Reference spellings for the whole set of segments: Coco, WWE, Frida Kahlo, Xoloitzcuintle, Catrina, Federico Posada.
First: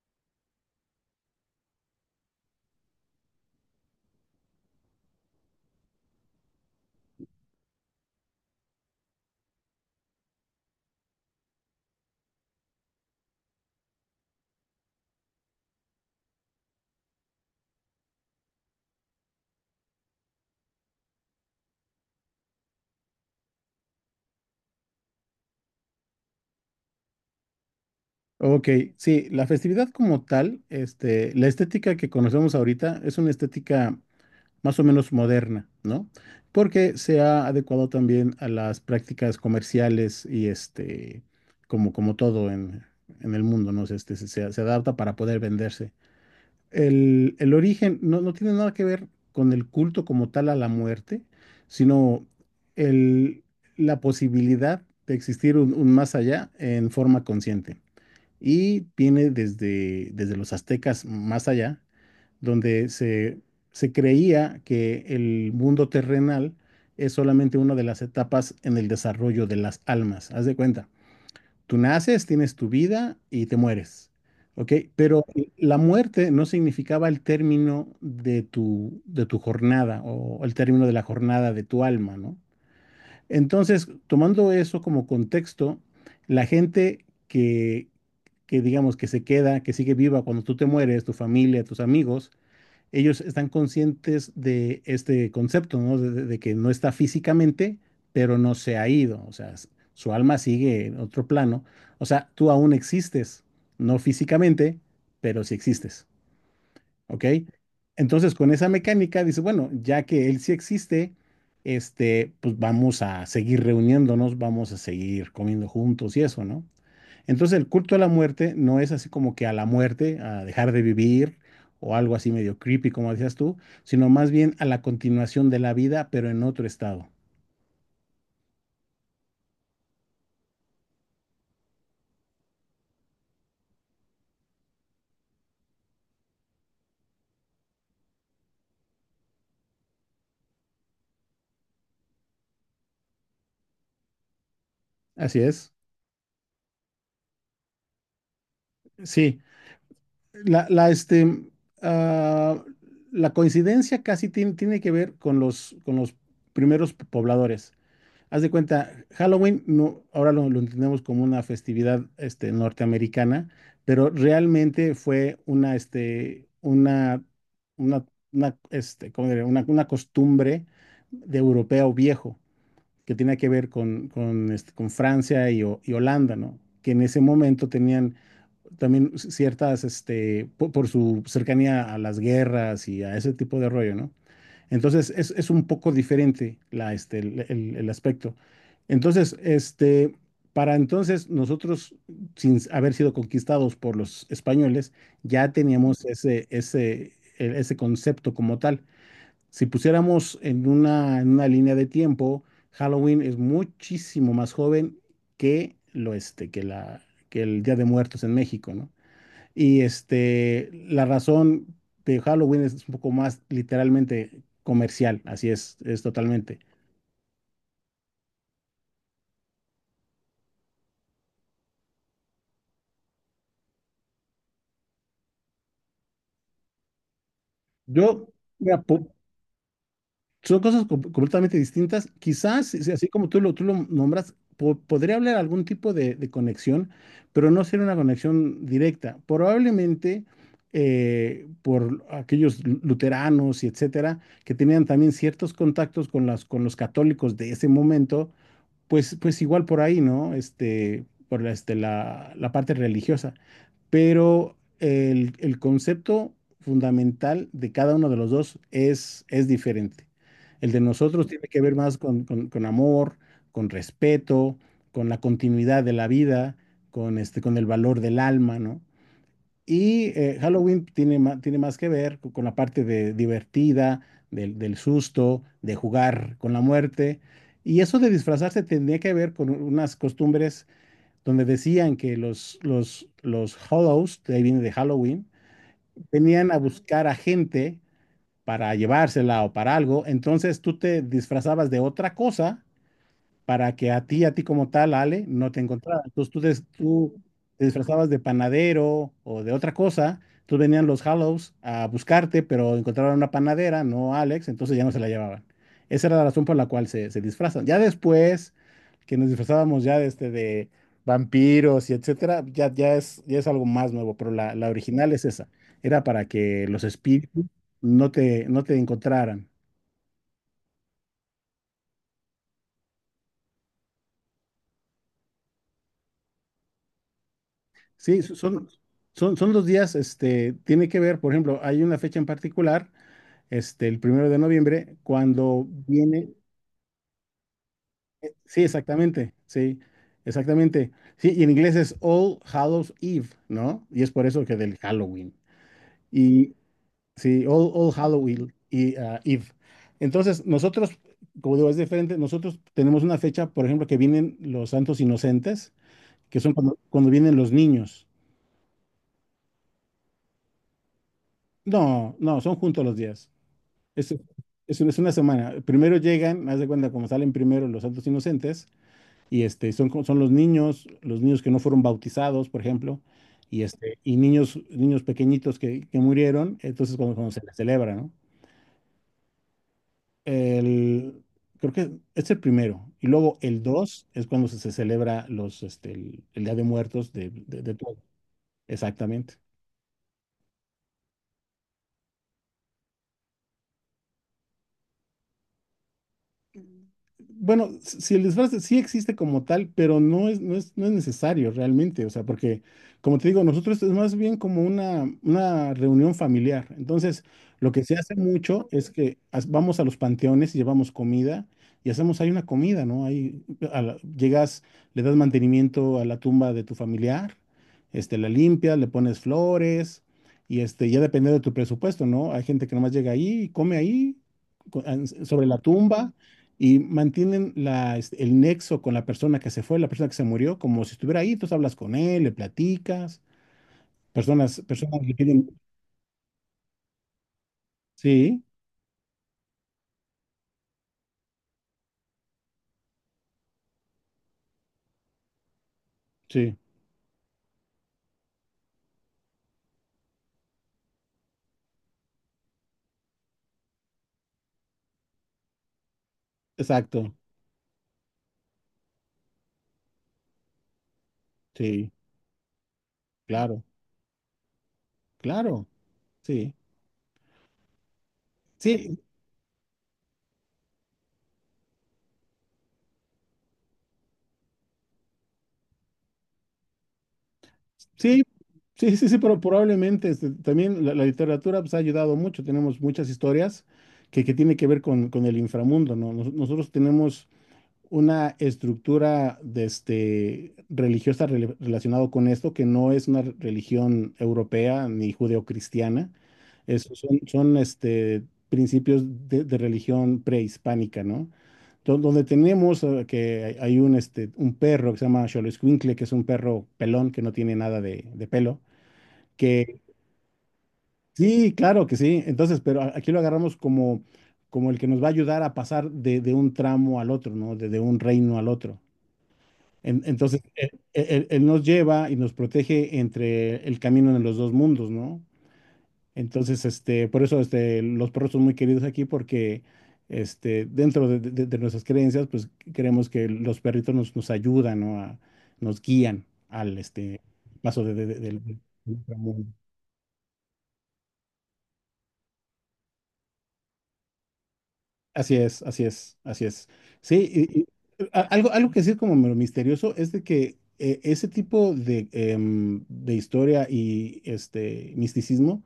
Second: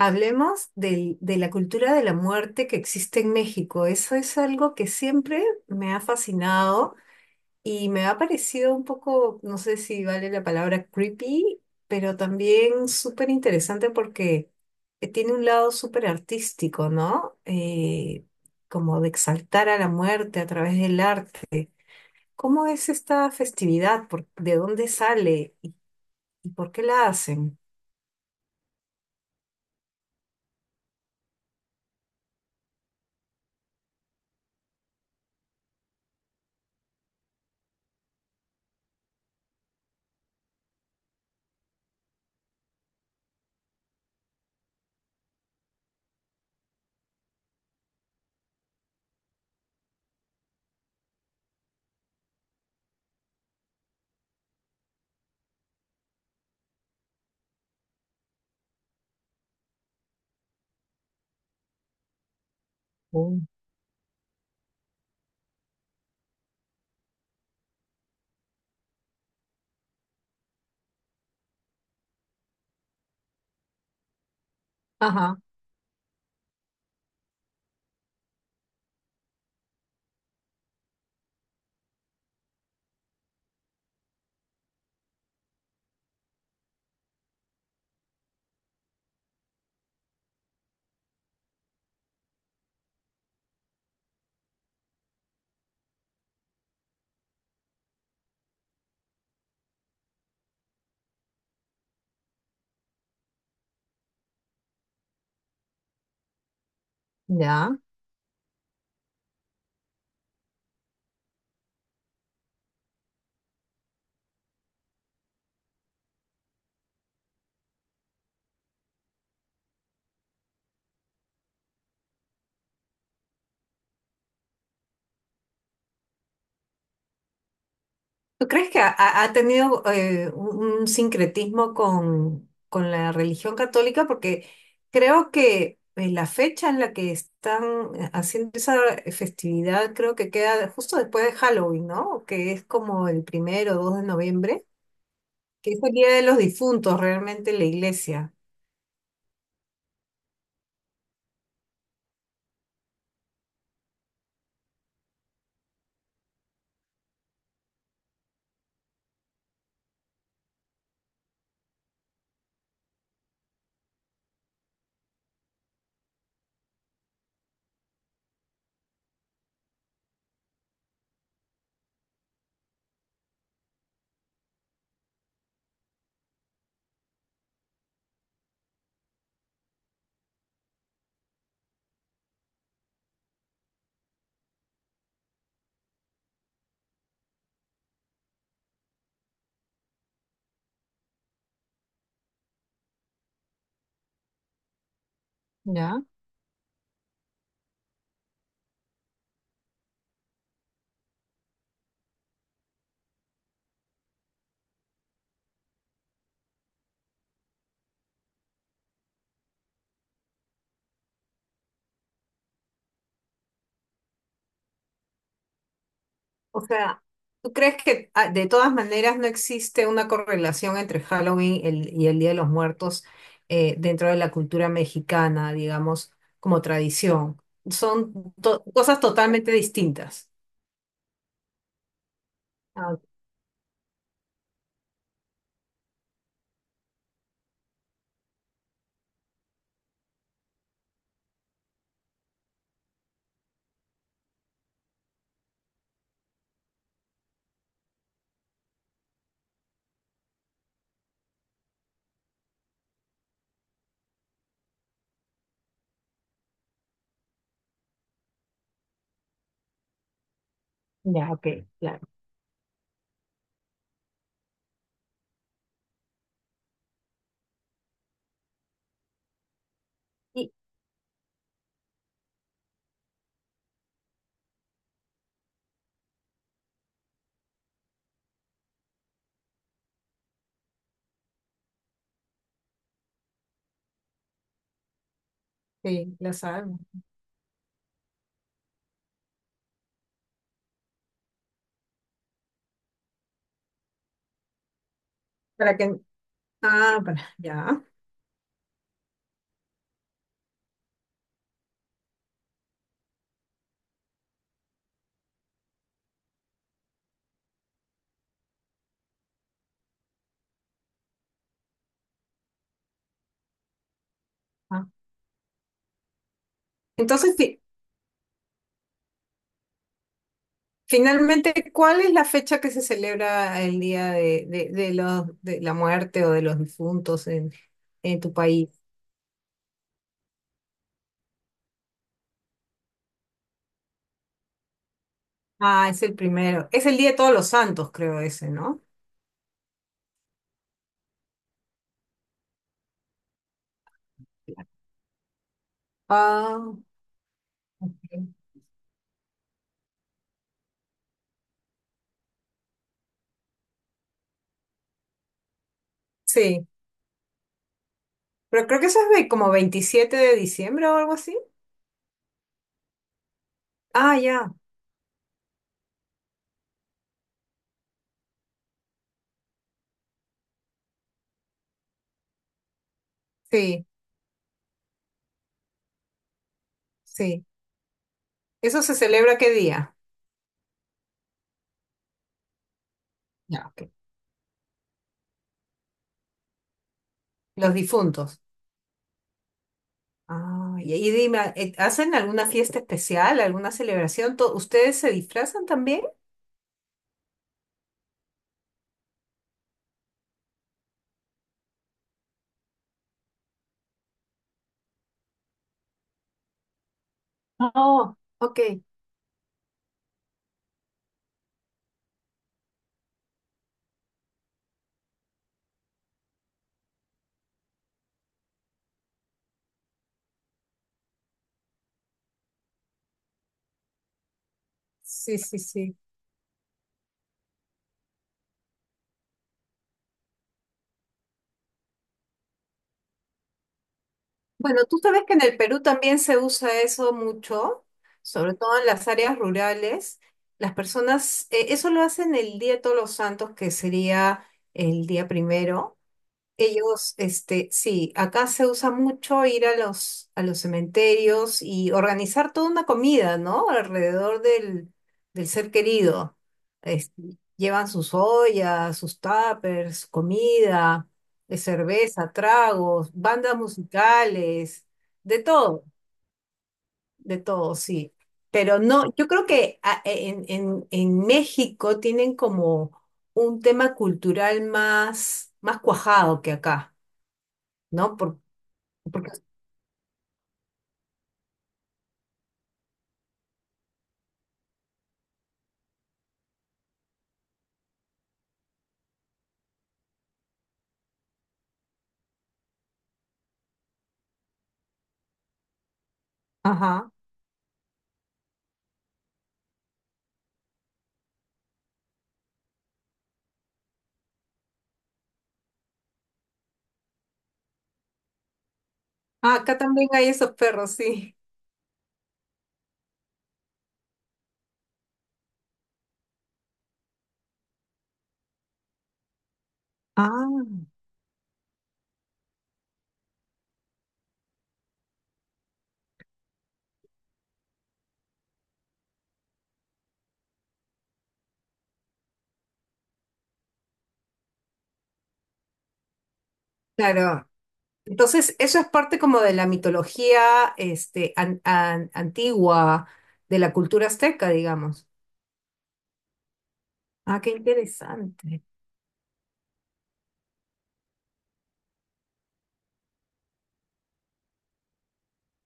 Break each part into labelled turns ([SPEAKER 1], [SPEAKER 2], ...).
[SPEAKER 1] Hablemos de la cultura de la muerte que existe en México. Eso es algo que siempre me ha fascinado y me ha parecido un poco, no sé si vale la palabra creepy, pero también súper interesante porque tiene un lado súper artístico, ¿no? Como de exaltar a la muerte a través del arte. ¿Cómo es esta festividad? ¿De dónde sale y por qué la hacen?
[SPEAKER 2] Ok, sí, la festividad como tal, la estética que conocemos ahorita es una estética más o menos moderna, ¿no? Porque se ha adecuado también a las prácticas comerciales y como todo en el mundo, ¿no? Se adapta para poder venderse. El origen no tiene nada que ver con el culto como tal a la muerte, sino el, la posibilidad de existir un más allá en forma consciente y viene desde los aztecas más allá, donde se,
[SPEAKER 1] Oh.
[SPEAKER 2] se creía que el mundo terrenal es solamente una de las etapas en el desarrollo de las almas. Haz de cuenta, tú naces, tienes tu vida y te mueres, ¿ok? Pero
[SPEAKER 1] Ajá,
[SPEAKER 2] la muerte no significaba el término de tu jornada o el término de la jornada de tu alma, ¿no? Entonces, tomando eso como contexto, la gente que digamos que se queda, que sigue viva cuando tú te mueres, tu familia, tus amigos, ellos están conscientes de este concepto, ¿no? De que no está físicamente, pero no se ha ido, o sea, su alma sigue en otro plano, o sea, tú aún existes, no físicamente, pero sí existes. ¿Ok?
[SPEAKER 1] ya.
[SPEAKER 2] Entonces, con esa mecánica, dice, bueno, ya que él sí existe, pues vamos a seguir reuniéndonos, vamos a seguir comiendo juntos y eso, ¿no? Entonces, el culto a la muerte no es así como que a la muerte, a dejar de vivir o algo así medio creepy, como decías tú, sino más bien a la continuación de la vida, pero en otro estado.
[SPEAKER 1] ¿Tú crees que ha tenido un sincretismo con la religión católica? Porque creo que la fecha en la que están haciendo esa festividad creo que queda justo después de Halloween, ¿no? Que es como el primero o 2 de noviembre,
[SPEAKER 2] Así
[SPEAKER 1] que
[SPEAKER 2] es.
[SPEAKER 1] es el Día de los Difuntos realmente en la iglesia.
[SPEAKER 2] Sí. La, la, este, ah, la coincidencia casi tiene que ver con con los primeros pobladores. Haz de cuenta, Halloween no, ahora lo entendemos como una festividad norteamericana, pero realmente fue una, este, una, una, una, este, ¿cómo diré? Una costumbre de europeo viejo que tenía que ver con Francia y Holanda, ¿no? Que en ese momento tenían también ciertas, por su cercanía a las guerras y a ese tipo de rollo, ¿no? Entonces es un poco diferente la, este, el aspecto. Entonces, para entonces nosotros, sin haber sido conquistados por los españoles, ya
[SPEAKER 1] ¿Ya?
[SPEAKER 2] teníamos ese concepto como tal. Si pusiéramos en una línea de tiempo, Halloween es muchísimo más joven que lo este, que la, que el Día de Muertos en México, ¿no? Y la razón de Halloween es un poco más literalmente comercial, así es totalmente.
[SPEAKER 1] O sea, ¿tú crees que de todas maneras no existe una correlación entre Halloween y el Día de los Muertos dentro de la cultura mexicana, digamos, como tradición?
[SPEAKER 2] Yo,
[SPEAKER 1] Son
[SPEAKER 2] mira,
[SPEAKER 1] cosas totalmente distintas.
[SPEAKER 2] son cosas completamente distintas. Quizás, si
[SPEAKER 1] Ah,
[SPEAKER 2] así como tú lo nombras, podría haber algún tipo de conexión, pero no ser una conexión directa. Probablemente por aquellos luteranos y etcétera, que tenían también ciertos contactos con los católicos de ese momento pues igual por ahí, ¿no? Por la parte religiosa. Pero el concepto fundamental de cada uno de los dos es diferente. El de nosotros
[SPEAKER 1] ya, ok,
[SPEAKER 2] tiene que ver más
[SPEAKER 1] claro.
[SPEAKER 2] con amor, con respeto, con la continuidad de la vida, con el valor del alma, ¿no? Y
[SPEAKER 1] Y-
[SPEAKER 2] Halloween tiene más que ver con la parte de divertida, del susto, de jugar con la muerte. Y eso de disfrazarse tenía que ver con unas costumbres donde decían que los Hollows, de ahí viene de Halloween,
[SPEAKER 1] sí, lo
[SPEAKER 2] venían a
[SPEAKER 1] sabemos.
[SPEAKER 2] buscar a gente para llevársela o para algo. Entonces tú te disfrazabas de otra cosa para que a ti como tal, Ale, no te
[SPEAKER 1] Para que...
[SPEAKER 2] encontraran. Entonces tú, des-
[SPEAKER 1] Ah,
[SPEAKER 2] tú
[SPEAKER 1] para,
[SPEAKER 2] te
[SPEAKER 1] ya.
[SPEAKER 2] disfrazabas de panadero o de otra cosa. Tú venían los Hallows a buscarte, pero encontraron una panadera, no a Alex, entonces ya no se la llevaban. Esa era la razón por la cual se disfrazan. Ya después que nos disfrazábamos de vampiros y etcétera, ya es algo más nuevo, pero la
[SPEAKER 1] Ah.
[SPEAKER 2] original es esa. Era para que los
[SPEAKER 1] Entonces,
[SPEAKER 2] espíritus
[SPEAKER 1] fi-
[SPEAKER 2] no te encontraran.
[SPEAKER 1] finalmente, ¿cuál es la fecha que se celebra el Día de la muerte o de los difuntos en
[SPEAKER 2] Sí,
[SPEAKER 1] tu
[SPEAKER 2] so- son,
[SPEAKER 1] país?
[SPEAKER 2] son, son los días, tiene que ver, por ejemplo, hay una fecha en particular, el 1 de noviembre, cuando
[SPEAKER 1] Ah, es el
[SPEAKER 2] viene,
[SPEAKER 1] primero. Es el Día de Todos los Santos, creo ese,
[SPEAKER 2] sí,
[SPEAKER 1] ¿no?
[SPEAKER 2] exactamente, sí, exactamente, sí, y en inglés es All Hallows Eve, ¿no? Y es por eso que del Halloween, y
[SPEAKER 1] Ah, ok.
[SPEAKER 2] sí, All Halloween y, Eve. Entonces, nosotros, como digo, es diferente, nosotros tenemos una fecha, por ejemplo, que vienen los santos inocentes, que son
[SPEAKER 1] Sí.
[SPEAKER 2] cuando vienen los niños.
[SPEAKER 1] Pero creo que eso es como 27 de diciembre o algo así.
[SPEAKER 2] No, no, son juntos los días. Es,
[SPEAKER 1] Ah, ya.
[SPEAKER 2] una es una semana. Primero llegan, haz de cuenta, como salen primero los santos inocentes, y son los niños que no fueron bautizados, por ejemplo, y,
[SPEAKER 1] Sí,
[SPEAKER 2] y niños pequeñitos que murieron, entonces cuando se
[SPEAKER 1] sí.
[SPEAKER 2] les celebra, ¿no?
[SPEAKER 1] ¿Eso se celebra qué día?
[SPEAKER 2] El, Creo que es el 1, y luego el
[SPEAKER 1] Ya, ok.
[SPEAKER 2] dos es cuando se celebra el Día de Muertos de
[SPEAKER 1] Los
[SPEAKER 2] todo.
[SPEAKER 1] difuntos.
[SPEAKER 2] Exactamente.
[SPEAKER 1] Ah, y ahí dime, ¿hacen alguna fiesta especial, alguna celebración? ¿Ustedes se disfrazan también?
[SPEAKER 2] Bueno, si el disfraz sí existe como tal, pero no es necesario realmente, o sea, porque, como te digo, nosotros es más bien como una reunión familiar. Entonces, lo que se hace
[SPEAKER 1] Oh, ok.
[SPEAKER 2] mucho es que vamos a los panteones y llevamos comida y hacemos ahí una comida, ¿no? Ahí llegas, le das mantenimiento a la tumba de tu familiar, la limpias, le pones flores y ya depende de tu presupuesto, ¿no? Hay gente que nomás llega ahí y come ahí
[SPEAKER 1] Sí,
[SPEAKER 2] sobre la
[SPEAKER 1] sí, sí.
[SPEAKER 2] tumba y mantienen el nexo con la persona que se fue, la persona que se murió, como si estuviera ahí, tú hablas con él, le platicas, personas,
[SPEAKER 1] Bueno, tú
[SPEAKER 2] personas le
[SPEAKER 1] sabes que en
[SPEAKER 2] piden,
[SPEAKER 1] el Perú también se usa eso mucho,
[SPEAKER 2] sí,
[SPEAKER 1] sobre todo en las áreas rurales. Las personas, eso lo hacen el Día de Todos los Santos, que sería el día primero.
[SPEAKER 2] sí,
[SPEAKER 1] Ellos, este, sí, acá se usa mucho ir a a los cementerios y organizar toda una comida, ¿no? Alrededor del ser querido.
[SPEAKER 2] exacto,
[SPEAKER 1] Este, llevan sus ollas, sus tuppers, comida,
[SPEAKER 2] sí,
[SPEAKER 1] cerveza, tragos, bandas
[SPEAKER 2] claro,
[SPEAKER 1] musicales, de
[SPEAKER 2] claro,
[SPEAKER 1] todo,
[SPEAKER 2] sí,
[SPEAKER 1] de todo, sí. Pero
[SPEAKER 2] sí,
[SPEAKER 1] no, yo creo que en México tienen como un tema cultural más cuajado que acá. ¿No?
[SPEAKER 2] sí, sí, sí, sí,
[SPEAKER 1] Porque,
[SPEAKER 2] pero probablemente también la literatura pues, ha ayudado mucho, tenemos muchas historias que tienen que ver con el inframundo, ¿no? Nosotros tenemos una estructura de religiosa relacionado con esto, que no es una religión europea ni judeocristiana. Es-
[SPEAKER 1] ajá.
[SPEAKER 2] son, son, este, principios de religión prehispánica, ¿no? Donde tenemos que hay un perro que se llama Xoloitzcuintle, que es un perro pelón que no tiene nada de pelo,
[SPEAKER 1] Ah, acá
[SPEAKER 2] que
[SPEAKER 1] también hay esos perros, sí.
[SPEAKER 2] sí, claro que sí. Entonces, pero aquí lo agarramos como el que nos va a ayudar a pasar de un tramo al otro, ¿no? De un reino al otro. En- entonces,
[SPEAKER 1] Ah,
[SPEAKER 2] él, él- él nos lleva y nos protege entre el camino de los dos mundos, ¿no? Entonces, por eso los perros son muy queridos aquí porque dentro de nuestras creencias, pues creemos que los perritos nos ayudan, ¿no? Nos guían al
[SPEAKER 1] claro.
[SPEAKER 2] paso de, de- de- del
[SPEAKER 1] Entonces,
[SPEAKER 2] del
[SPEAKER 1] eso es parte como
[SPEAKER 2] inframundo.
[SPEAKER 1] de la mitología, antigua, de la cultura azteca, digamos.
[SPEAKER 2] Así es, así es, así es. Sí,
[SPEAKER 1] Ah, qué
[SPEAKER 2] y- y, a- algo,
[SPEAKER 1] interesante.
[SPEAKER 2] algo que sí es como medio misterioso es de que ese tipo de historia y este misticismo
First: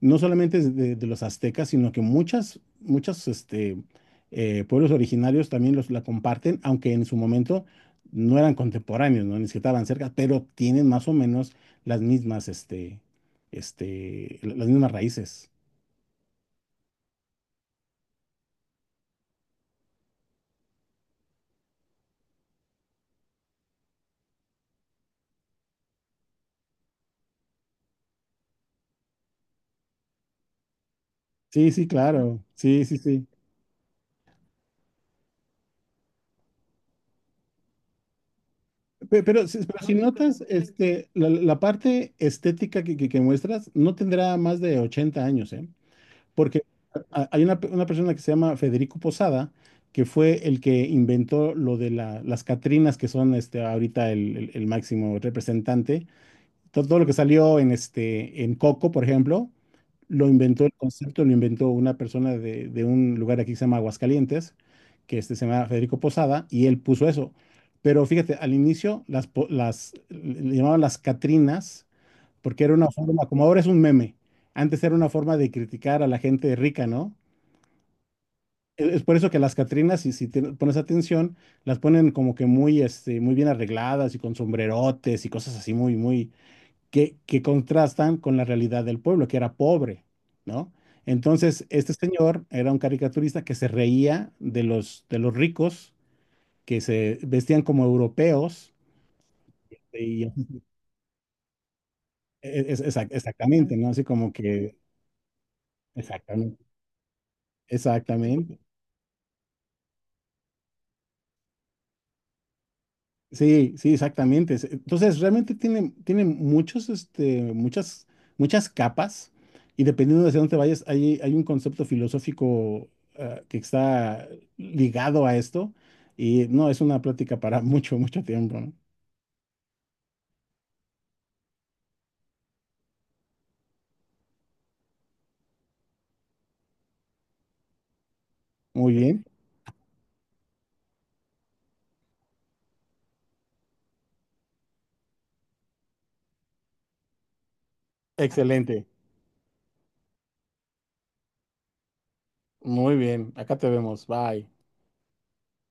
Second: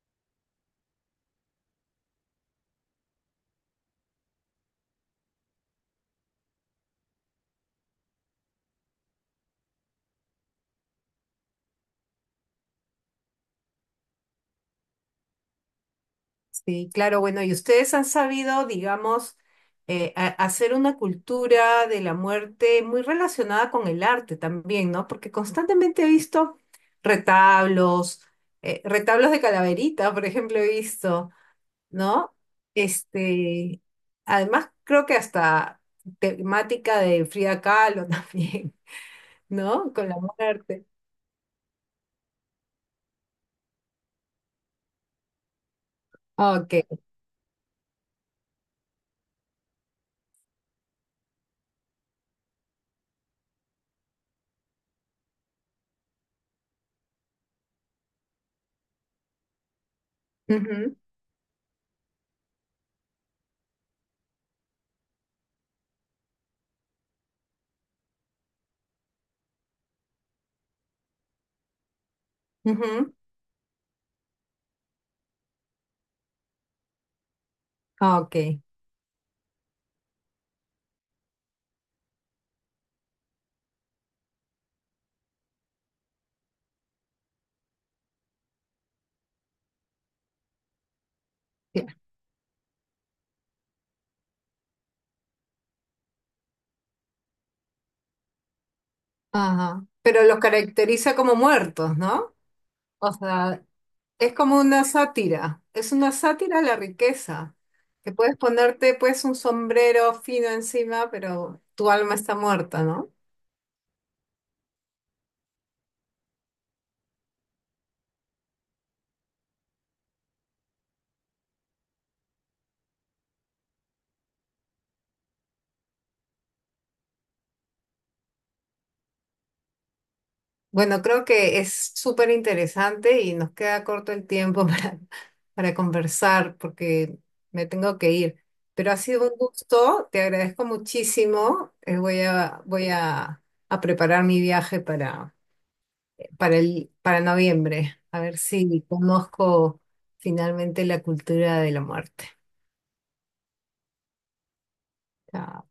[SPEAKER 2] no solamente es de los aztecas, sino que muchas pueblos originarios también la comparten, aunque en su momento no eran contemporáneos, ¿no? Ni siquiera estaban cerca, pero tienen más o menos las mismas, este, las mismas raíces.
[SPEAKER 1] Sí, claro, bueno, y ustedes han sabido, digamos, hacer una cultura de la muerte muy relacionada con el arte también, ¿no? Porque constantemente he visto retablos, retablos de calaverita, por ejemplo, he visto.
[SPEAKER 2] Sí, sí,
[SPEAKER 1] ¿No?
[SPEAKER 2] claro. Sí, sí, sí.
[SPEAKER 1] Este, además creo que hasta temática de Frida Kahlo también,
[SPEAKER 2] Pe- pero
[SPEAKER 1] ¿no?
[SPEAKER 2] si No,
[SPEAKER 1] Con la
[SPEAKER 2] notas,
[SPEAKER 1] muerte.
[SPEAKER 2] la parte estética que muestras no tendrá más de 80 años, ¿eh? Porque
[SPEAKER 1] Ok.
[SPEAKER 2] hay una persona que se llama Federico Posada, que fue el que inventó lo de las Catrinas, que son ahorita el máximo representante, lo que salió en Coco, por ejemplo, lo inventó el
[SPEAKER 1] Ujú,
[SPEAKER 2] concepto, lo inventó una persona de un lugar aquí que se llama Aguascalientes, que se llama Federico Posada, y él puso eso. Pero fíjate, al inicio las le llamaban las Catrinas, porque era una
[SPEAKER 1] ujú.
[SPEAKER 2] forma, como ahora es un meme, antes era una forma de criticar a la gente rica, ¿no?
[SPEAKER 1] Ok.
[SPEAKER 2] Es por eso que las Catrinas, si te pones atención, las ponen como que muy bien arregladas y con sombrerotes y cosas así muy, muy, que contrastan con la realidad del pueblo, que era pobre, ¿no? Entonces,
[SPEAKER 1] Ya,
[SPEAKER 2] este señor era un caricaturista que se reía de los ricos, que se vestían como europeos,
[SPEAKER 1] ajá. Pero los
[SPEAKER 2] y
[SPEAKER 1] caracteriza como muertos, ¿no?
[SPEAKER 2] es- es- exac-
[SPEAKER 1] O sea,
[SPEAKER 2] exactamente, ¿no? Así como
[SPEAKER 1] es como
[SPEAKER 2] que,
[SPEAKER 1] una sátira, es una sátira a
[SPEAKER 2] exactamente,
[SPEAKER 1] la riqueza. Que puedes
[SPEAKER 2] exactamente.
[SPEAKER 1] ponerte pues un sombrero fino encima, pero tu alma está muerta, ¿no?
[SPEAKER 2] Sí, sí, exactamente. Entonces, realmente tiene muchas capas y dependiendo de hacia dónde te vayas, hay un concepto filosófico que está ligado a esto y no, es una plática para mucho, mucho tiempo, ¿no?
[SPEAKER 1] Bueno, creo que es súper interesante y nos queda corto el tiempo para conversar porque me tengo que ir. Pero
[SPEAKER 2] Muy
[SPEAKER 1] ha
[SPEAKER 2] bien.
[SPEAKER 1] sido un gusto, te agradezco muchísimo. Voy a preparar mi viaje para para noviembre, a ver si
[SPEAKER 2] Excelente.
[SPEAKER 1] conozco finalmente la cultura de la muerte.
[SPEAKER 2] Muy bien. Acá te vemos. Bye.
[SPEAKER 1] Chao.